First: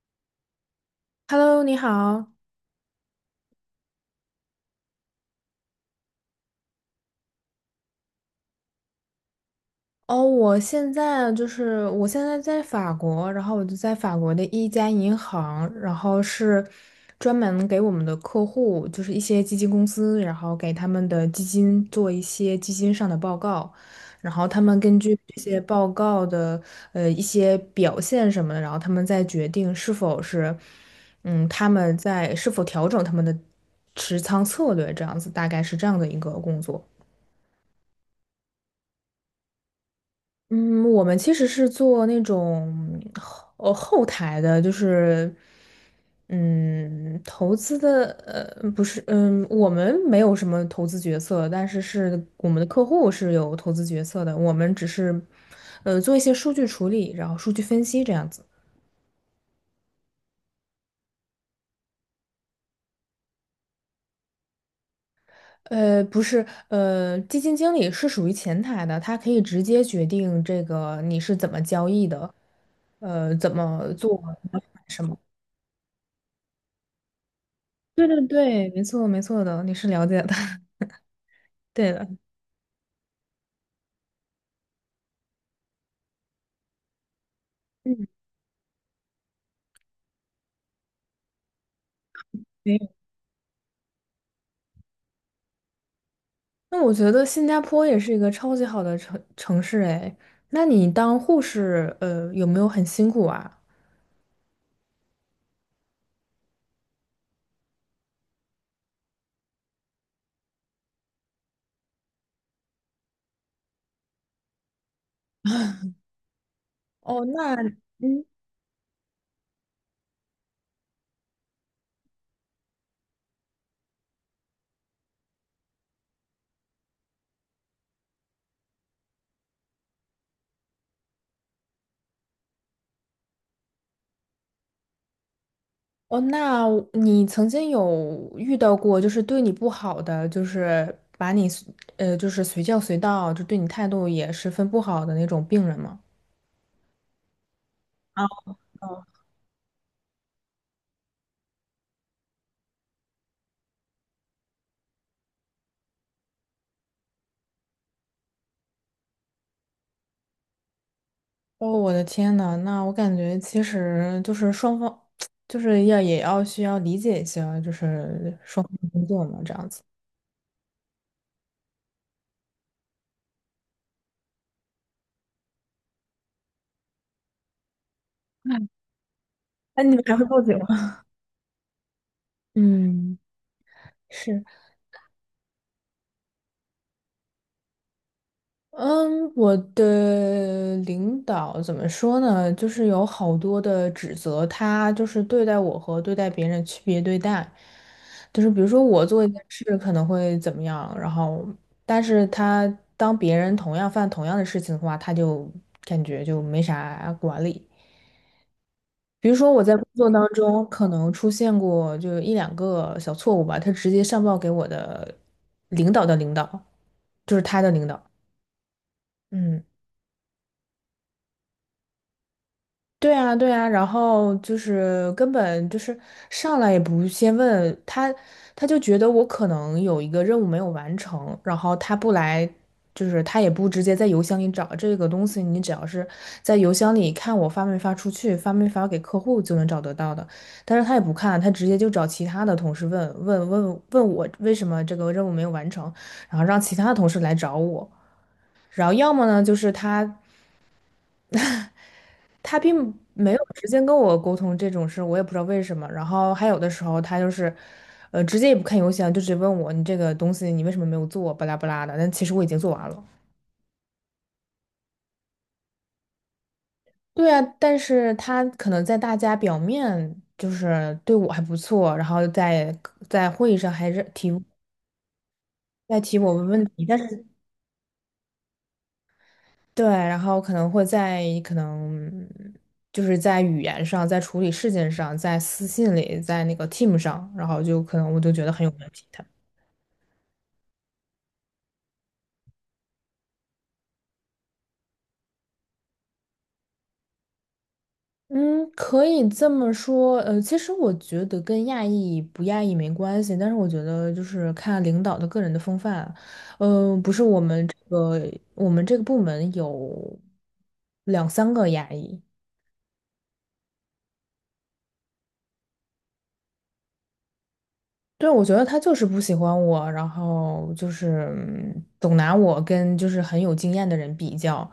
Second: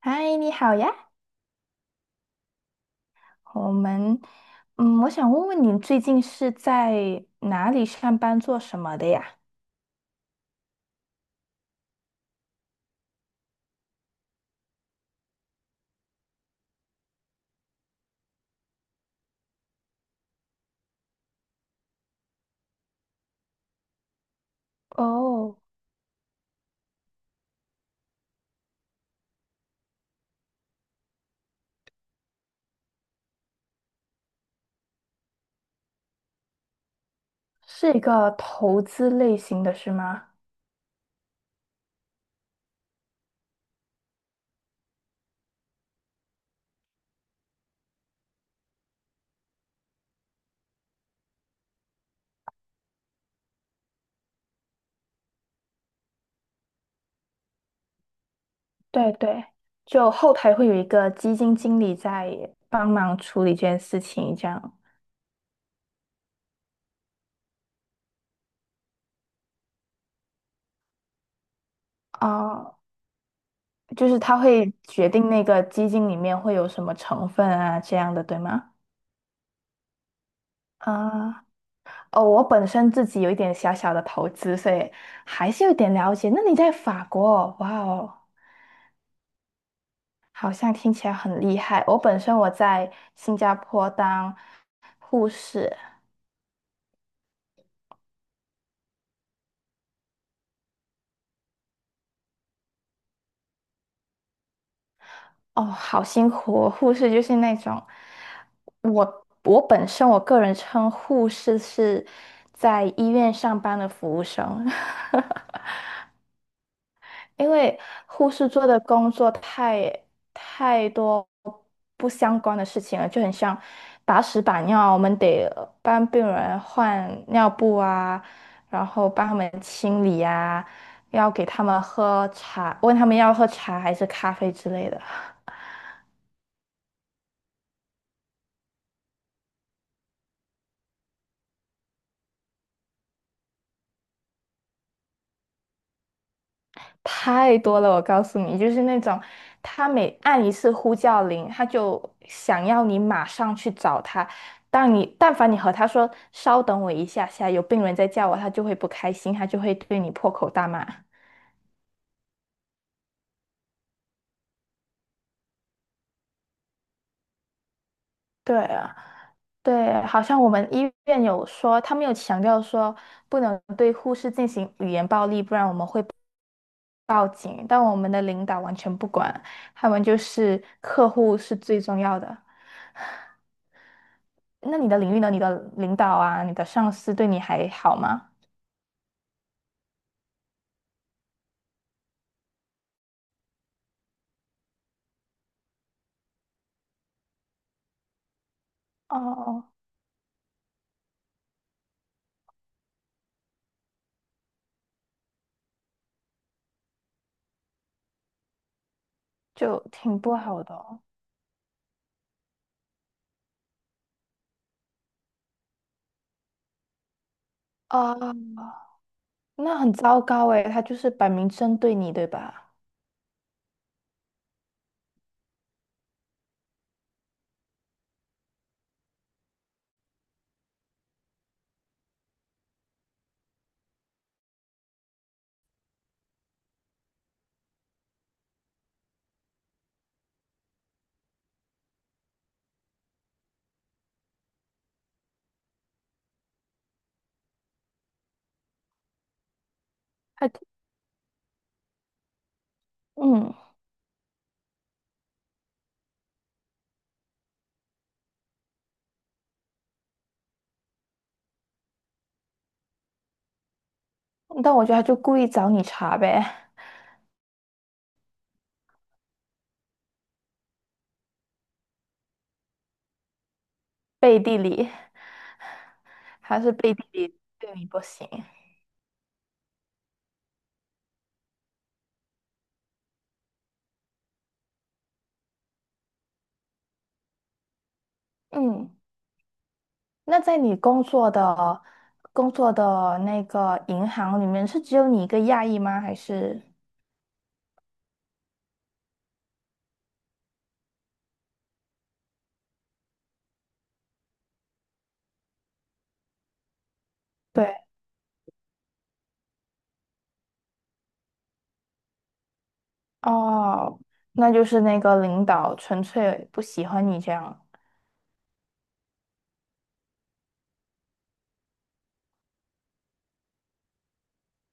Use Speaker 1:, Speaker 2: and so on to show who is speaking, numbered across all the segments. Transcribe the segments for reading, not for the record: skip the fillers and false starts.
Speaker 1: 嗨，你好呀。
Speaker 2: Hello，你好。
Speaker 1: 我们，嗯，我想问问你最近是在哪里上班，做什么的呀？
Speaker 2: 哦，我现在在法国，然后我就在法国的一家银行，然后是专门给我们的客户，就是一些基金公司，然后给他们的基金做一些基金上的报告，然后他们根据这些
Speaker 1: 哦，
Speaker 2: 报告的一些表现什么的，然后他们再决定是否是嗯他们在是否调整他们的持仓策略，这样子大概是这样的一个工作。
Speaker 1: 是一个投资类型的是吗？
Speaker 2: 嗯，我们其实是做那种后台的，就是投资的不是，我们没有什么投资决策，但是我们的客户是有投资决策的，我们只是做一些数据处理，然后数据分析这样子。
Speaker 1: 对对，就后台会有一个基金经理在帮忙处理这件事情，这样。
Speaker 2: 不是，基金经理是属于前台的，他可以直接决定这个你是怎么交易的，
Speaker 1: 哦，
Speaker 2: 怎么
Speaker 1: 就是
Speaker 2: 做。
Speaker 1: 他会
Speaker 2: 什
Speaker 1: 决
Speaker 2: 么。
Speaker 1: 定那个基金里面会有什么成分啊，这
Speaker 2: 对
Speaker 1: 样
Speaker 2: 对
Speaker 1: 的，对
Speaker 2: 对，
Speaker 1: 吗？
Speaker 2: 没错没错的，你是了解的，
Speaker 1: 啊、
Speaker 2: 对的，
Speaker 1: 哦，我本身自己有一点小小的投资，所以还是有点了解。那你在法国，哇
Speaker 2: 嗯，
Speaker 1: 哦，好像听起来很厉害。我本身我
Speaker 2: 没
Speaker 1: 在
Speaker 2: 有。
Speaker 1: 新加坡当护士，
Speaker 2: 那我觉得新加坡也是一个超级好的城市哎。那你当护士，有没有很辛苦啊？
Speaker 1: 哦，好辛苦哦。护士就是那种，我本身我个人称护士是在医院上班的服务生。
Speaker 2: 哦，
Speaker 1: 因
Speaker 2: 那
Speaker 1: 为
Speaker 2: 嗯，
Speaker 1: 护士做的工作太多不相关的事情了，就很像把屎把尿，我们得帮病人换尿布啊，然后帮他们清理啊，要给他们喝茶，问他们要喝茶还是咖啡之类的。
Speaker 2: 哦，那你曾经有遇到过就是对你不好的，就是把你就是随叫随到，就对你态度也十分不好的那种病人吗？
Speaker 1: 太多了，我告诉你，就是那种他每按一次呼叫铃，他就想要你马上去找他。但你但凡你和他说“稍等我一下下，有病人在叫我”，他就会不开心，他就会对你破口大骂。
Speaker 2: 哦，我的天呐，那我感觉其实就是双方，就是要也要需要理解一下，就是双
Speaker 1: 对
Speaker 2: 方的
Speaker 1: 啊，
Speaker 2: 工作嘛，这样子。
Speaker 1: 对，好像我们医院有说，他们有强调说不能对护士进行语言暴力，不然我们会报警。但我们的领导完全不管，
Speaker 2: 哎，
Speaker 1: 他
Speaker 2: 你
Speaker 1: 们
Speaker 2: 们还
Speaker 1: 就
Speaker 2: 会报警
Speaker 1: 是
Speaker 2: 吗？
Speaker 1: 客户是最重要的。
Speaker 2: 嗯，是。
Speaker 1: 那你的领域呢？你的领导啊，你的上司对你还好吗？
Speaker 2: 嗯，我的领导怎么说呢？就是有好多的指责，他就是对待我和对待别人区别对待，就是比如说我做一件事
Speaker 1: 哦，
Speaker 2: 可能会怎么样，然后但是他当别人同样犯同样的事情的话，他就感觉就没啥管理。比如说我在
Speaker 1: 就
Speaker 2: 工作
Speaker 1: 挺
Speaker 2: 当
Speaker 1: 不好
Speaker 2: 中
Speaker 1: 的
Speaker 2: 可
Speaker 1: 哦。
Speaker 2: 能出现过就一两个小错误吧，他直接上报给我的领导的领导，就是他的领导，
Speaker 1: 啊，
Speaker 2: 嗯。
Speaker 1: 那很糟糕诶，他就是摆明针对你，对吧？
Speaker 2: 对啊，对啊，然后就是根本就是上来也不先问他，他就觉得我可能有一个任务没有完成，然后他不来，就是他也不直接在邮箱里找这个东西，你只要是在邮箱里看我发没发出去，发没发给客户就能找得到的，但是他也不看，他直接就找其他的同事问问我为什么这个任务没有完成，然后让其他的同事来找我。然后要么呢，就是他
Speaker 1: 他，
Speaker 2: 他并没有
Speaker 1: 嗯，
Speaker 2: 直接跟我沟通这种事，我也不知道为什么。然后还有的时候他就是，直接也不看邮箱，就直接问我你这个东西你为什么没有做，巴拉巴拉的。但其实我已经做完了。
Speaker 1: 但我觉得他就故意找你茬呗，
Speaker 2: 对啊，但是他可能在大家表面就是对我还不错，然后在会议上还是提
Speaker 1: 背地里，
Speaker 2: 在提我问
Speaker 1: 还
Speaker 2: 问
Speaker 1: 是
Speaker 2: 题，
Speaker 1: 背
Speaker 2: 但
Speaker 1: 地
Speaker 2: 是
Speaker 1: 里对你不行。
Speaker 2: 对，然后可能就是在语言上，在处理事件上，在私信里，在那个 team 上，然后就可能我就觉得很有问
Speaker 1: 嗯，
Speaker 2: 题。
Speaker 1: 那在你工作的那个银行里面，是只有你一个亚裔吗？还是？
Speaker 2: 嗯，可以这么说。其实我觉得跟亚裔不亚裔没关系，但是我觉得就是看领导的个人的风范。嗯，不是我们
Speaker 1: 对。
Speaker 2: 这个我们这个部门有两三个亚裔，
Speaker 1: 哦，那就是那个领导纯粹不喜欢你这样。
Speaker 2: 对，我觉得他就是不喜欢我，然后就是总拿我跟就是很有经验的人比较，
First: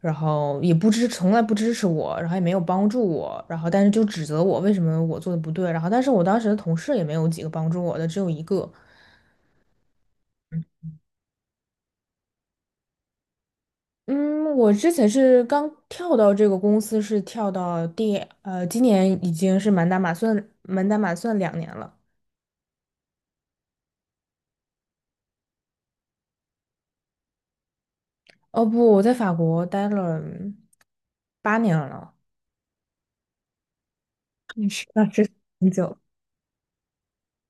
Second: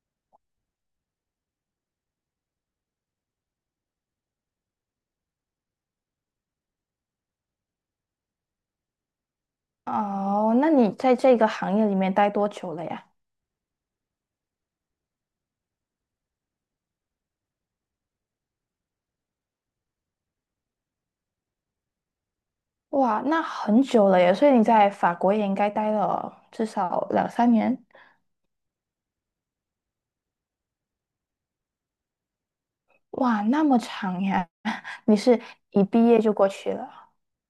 Speaker 2: 然后也不支，从来不支持我，然后也没有帮助我，然后但是就指责我为什么我做的不对，然后但是我当时的同事也没有几个帮助我的，只有一个。
Speaker 1: 哦，那你在这个行业里面待多久了呀？
Speaker 2: 嗯，我之前是刚跳到这个公司，是跳到第呃，今年已经是满打满算2年了。
Speaker 1: 哇，那很久了耶，所以你在法国也应该待了至少两三年。
Speaker 2: 哦不，我在法国待了8年了，
Speaker 1: 哇，那么长呀！
Speaker 2: 你是 那
Speaker 1: 你
Speaker 2: 是
Speaker 1: 是
Speaker 2: 很
Speaker 1: 一
Speaker 2: 久。
Speaker 1: 毕业就过去了？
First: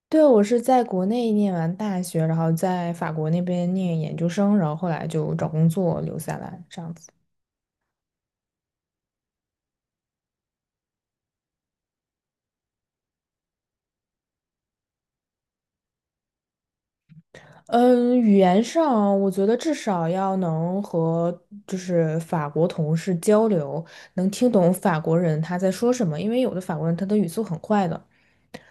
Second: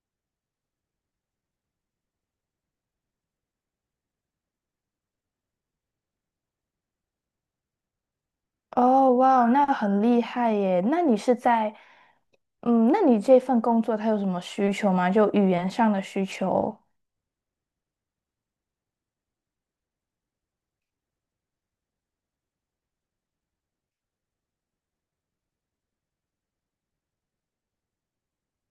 Speaker 2: 对，我是在国内念完大学，然后在法国那边念研究生，然后后来就找工作留下来，这样子。
Speaker 1: 哦，哇，那很厉害耶。那你是在，嗯，那你这份工作它有什么需求吗？就语言上的需求？
Speaker 2: 嗯，语言上我觉得至少要能和就是法国同事交流，能听懂法国人他在说什么，因为有的法国人他的语速很快的，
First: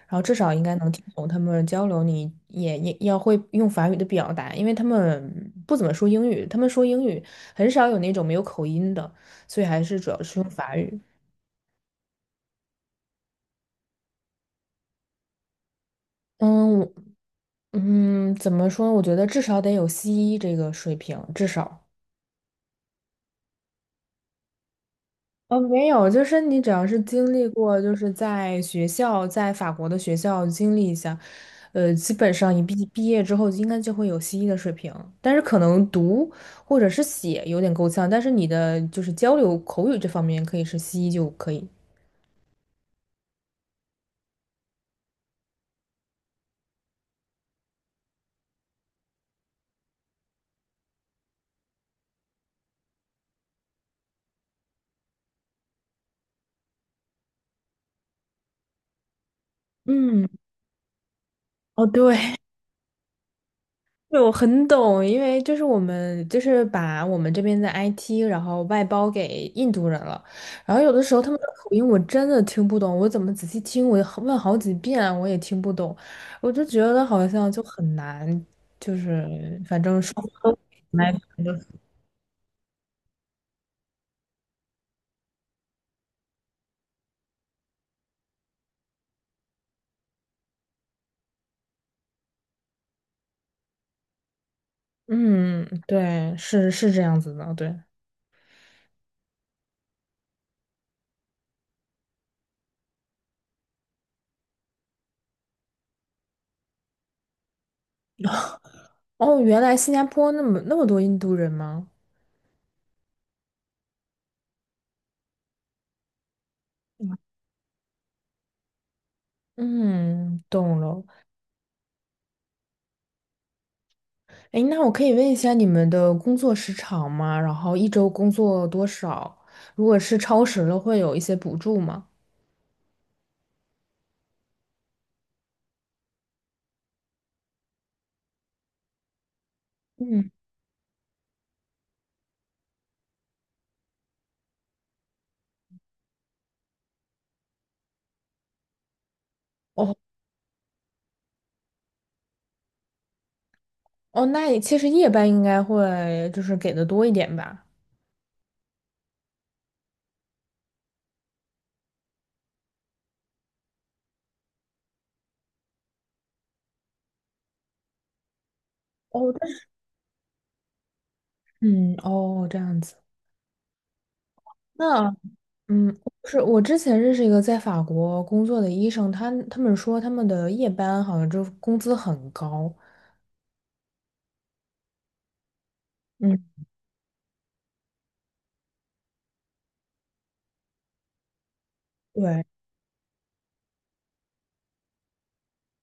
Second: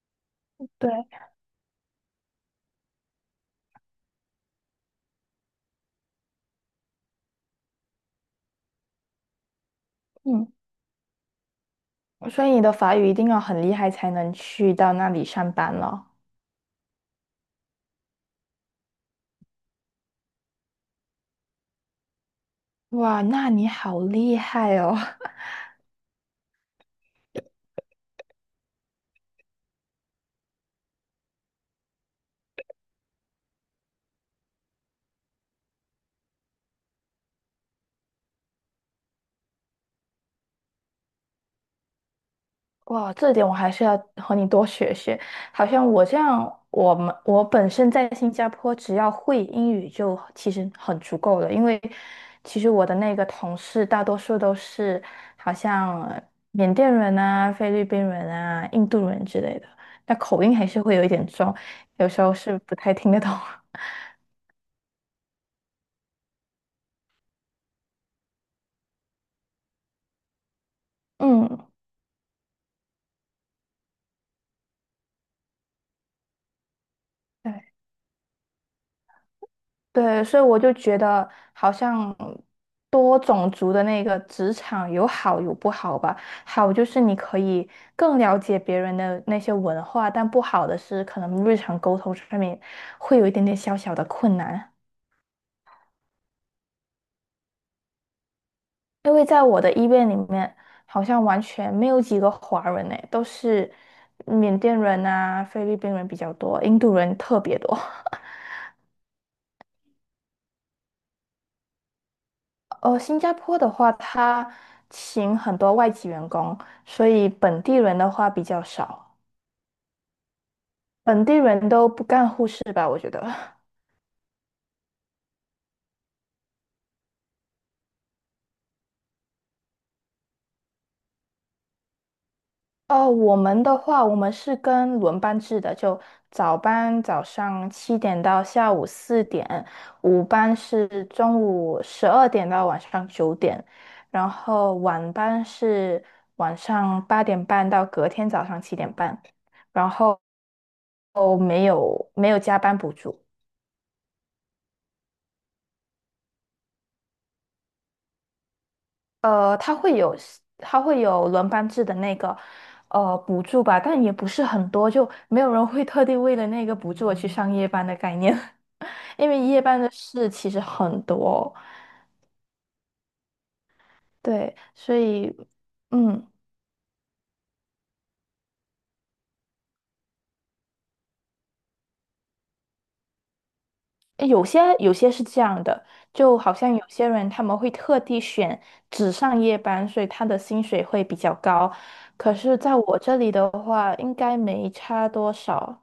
Speaker 2: 然后至少应该
Speaker 1: 对，
Speaker 2: 能听懂他们交流。你也要会用法语的表达，因为他们不怎么说英语，他们说英语很少有那种没有口音的，所以还是主要是
Speaker 1: 嗯。
Speaker 2: 用法语。
Speaker 1: 所以你的法语一定要很厉害才能去到那里上班了。
Speaker 2: 嗯，嗯，怎么说？我觉得至少得有西医这个水平，至少。
Speaker 1: 哇，那你好厉害哦！
Speaker 2: 哦，没有，就是你只要是经历过，就是在学校，在法国的学校经历一下，基本上你毕业之后应该就会有西医的水平，但是可能读或者是写有点够呛，但是你的就是交流口语这方面可以是西医就可以。
Speaker 1: 哇，这点我还是要和你多学学。好像我这样，我本身在新加坡，只要会英语就其实很足够了。因为其实我的那个同事大多数都是好像缅甸人啊、菲律宾人啊、印度人之类的，那
Speaker 2: 嗯，
Speaker 1: 口音还是会有一点重，
Speaker 2: 哦，
Speaker 1: 有时候
Speaker 2: 对。
Speaker 1: 是不太听得懂。
Speaker 2: 对，我很懂，因为就是我们就是把我们这边的 IT，然后外包给印度人了，然后有的时 候他们的
Speaker 1: 嗯。
Speaker 2: 口音我真的听不懂，我怎么仔细听，我也好问好几遍啊我也听不懂，我就觉得好像就
Speaker 1: 对。
Speaker 2: 很难，就是反正
Speaker 1: 对，所以我就觉
Speaker 2: 来
Speaker 1: 得好像多种族的那个职场有好有不好吧。好就是你可以更了解别人的那些文化，但不好的是可能日常沟通上面会有一点点小小的困难。
Speaker 2: 嗯，对，是是这样子的，对。
Speaker 1: 因为在我的医院里面，好像完全没有几个华人呢，都是缅甸人啊、菲律宾人比较多，印度人特别多。
Speaker 2: 哦，原来新加坡那么那么多印度人吗？
Speaker 1: 哦，新加坡的话，他请很多外籍员工，所以本地人的话比较少，
Speaker 2: 嗯，懂了。
Speaker 1: 本地人都不干护士吧，我觉得。
Speaker 2: 哎，那我可以问一下你们的工作时长吗？然后一周工作多少？如果是超时了，会有一些补助吗？
Speaker 1: 哦，我们的话，我们是跟轮班制的，就早班早上七点到下午4点，午
Speaker 2: 嗯，
Speaker 1: 班是中午12点到晚上9点，然后晚班是晚上8点半到隔天早上7点半，然
Speaker 2: 哦
Speaker 1: 后哦没有没有加班补助。
Speaker 2: 哦，那其实夜班应该会就是给的多一点吧。
Speaker 1: 呃，他会有他会有轮班制的那个补助吧，但也不是很多，就没有人会特地为了那个补助而去上夜班的概念，因
Speaker 2: 哦，
Speaker 1: 为
Speaker 2: 但
Speaker 1: 夜
Speaker 2: 是
Speaker 1: 班的事其实很多，
Speaker 2: 嗯，哦，这样子。
Speaker 1: 对，所
Speaker 2: 那
Speaker 1: 以
Speaker 2: 嗯，
Speaker 1: 嗯，
Speaker 2: 是我之前认识一个在法国工作的医生，他们说他们的夜班好像就工资很高。
Speaker 1: 有些是这样的，就好
Speaker 2: 嗯，
Speaker 1: 像有些人他们会特地选只上夜班，所以他的薪水会比较高，可
Speaker 2: 对，
Speaker 1: 是在我这里的话，应该没差多少。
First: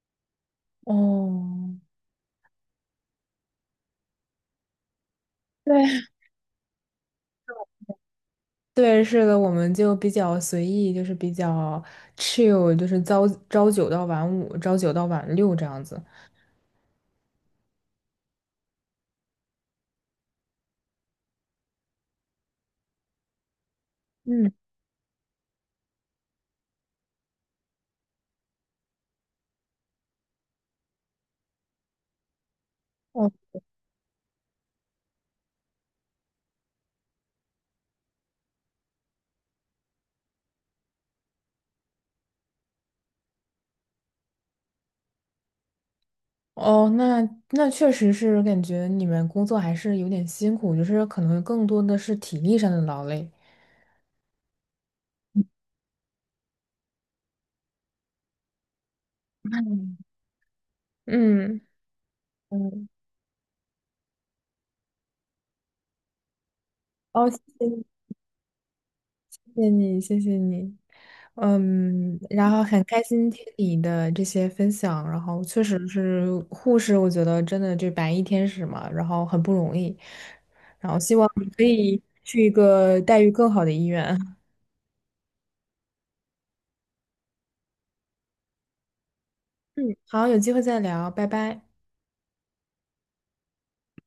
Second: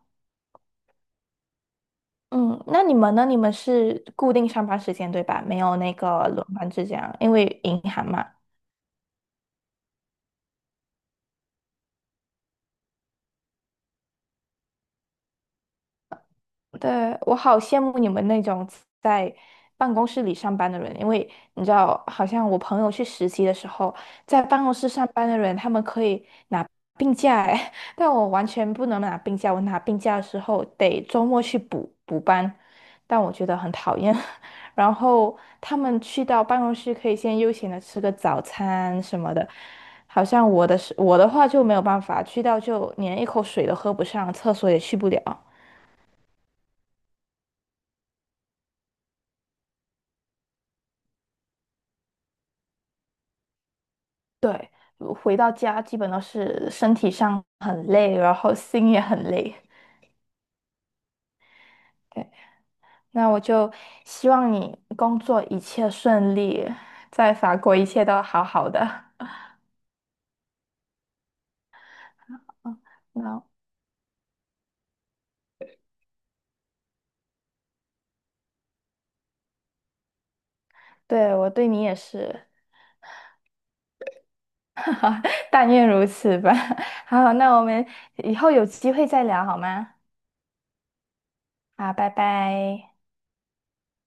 Speaker 2: 哦。
Speaker 1: 嗯，那你们呢？你们是固定上班时间对吧？没有那
Speaker 2: 对。
Speaker 1: 个轮班制这样，因为银行嘛。
Speaker 2: 对，是的，我们就比较随意，就是比较 chill，就是朝九到晚五，朝九到晚六这样子。
Speaker 1: 对，我好羡慕你们那种在办公室里上班的人，因为你知道，好像我朋友去实习的时候，在
Speaker 2: 嗯，
Speaker 1: 办公室上班的人，他们可以拿病假哎，但我完全不能拿病假，我拿病假的时候得周末去补补班，但
Speaker 2: 哦，
Speaker 1: 我觉得很讨厌。然后他们去到办公室可以先悠闲的吃个早餐什么的，好像我的话就没有办法，去到就连一口水都喝不上，厕所也去不了。
Speaker 2: 哦，那确实是感觉你们工作还是有点辛苦，就是可能更多的是体力上的劳累。
Speaker 1: 对，回到家基本都是身体上很累，然后心也很累。
Speaker 2: 嗯，嗯，
Speaker 1: 对，
Speaker 2: 嗯
Speaker 1: 那我就希望你工作一切顺利，
Speaker 2: 哦，
Speaker 1: 在
Speaker 2: 谢
Speaker 1: 法国
Speaker 2: 谢
Speaker 1: 一切都好好的。
Speaker 2: 谢谢你，谢谢你。嗯，然后很开
Speaker 1: 嗯，
Speaker 2: 心听
Speaker 1: 那
Speaker 2: 你的这些分享，然后确实是护士，我觉得真的就白衣天使嘛，然后很不容易，然后希望
Speaker 1: 对
Speaker 2: 你
Speaker 1: 我
Speaker 2: 可
Speaker 1: 对你也
Speaker 2: 以去
Speaker 1: 是，
Speaker 2: 一个待遇更好的医院。
Speaker 1: 但愿如此吧。好，那我们以后有机会再聊好吗？
Speaker 2: 嗯，好，有机会再聊，拜拜。
Speaker 1: 好，拜拜。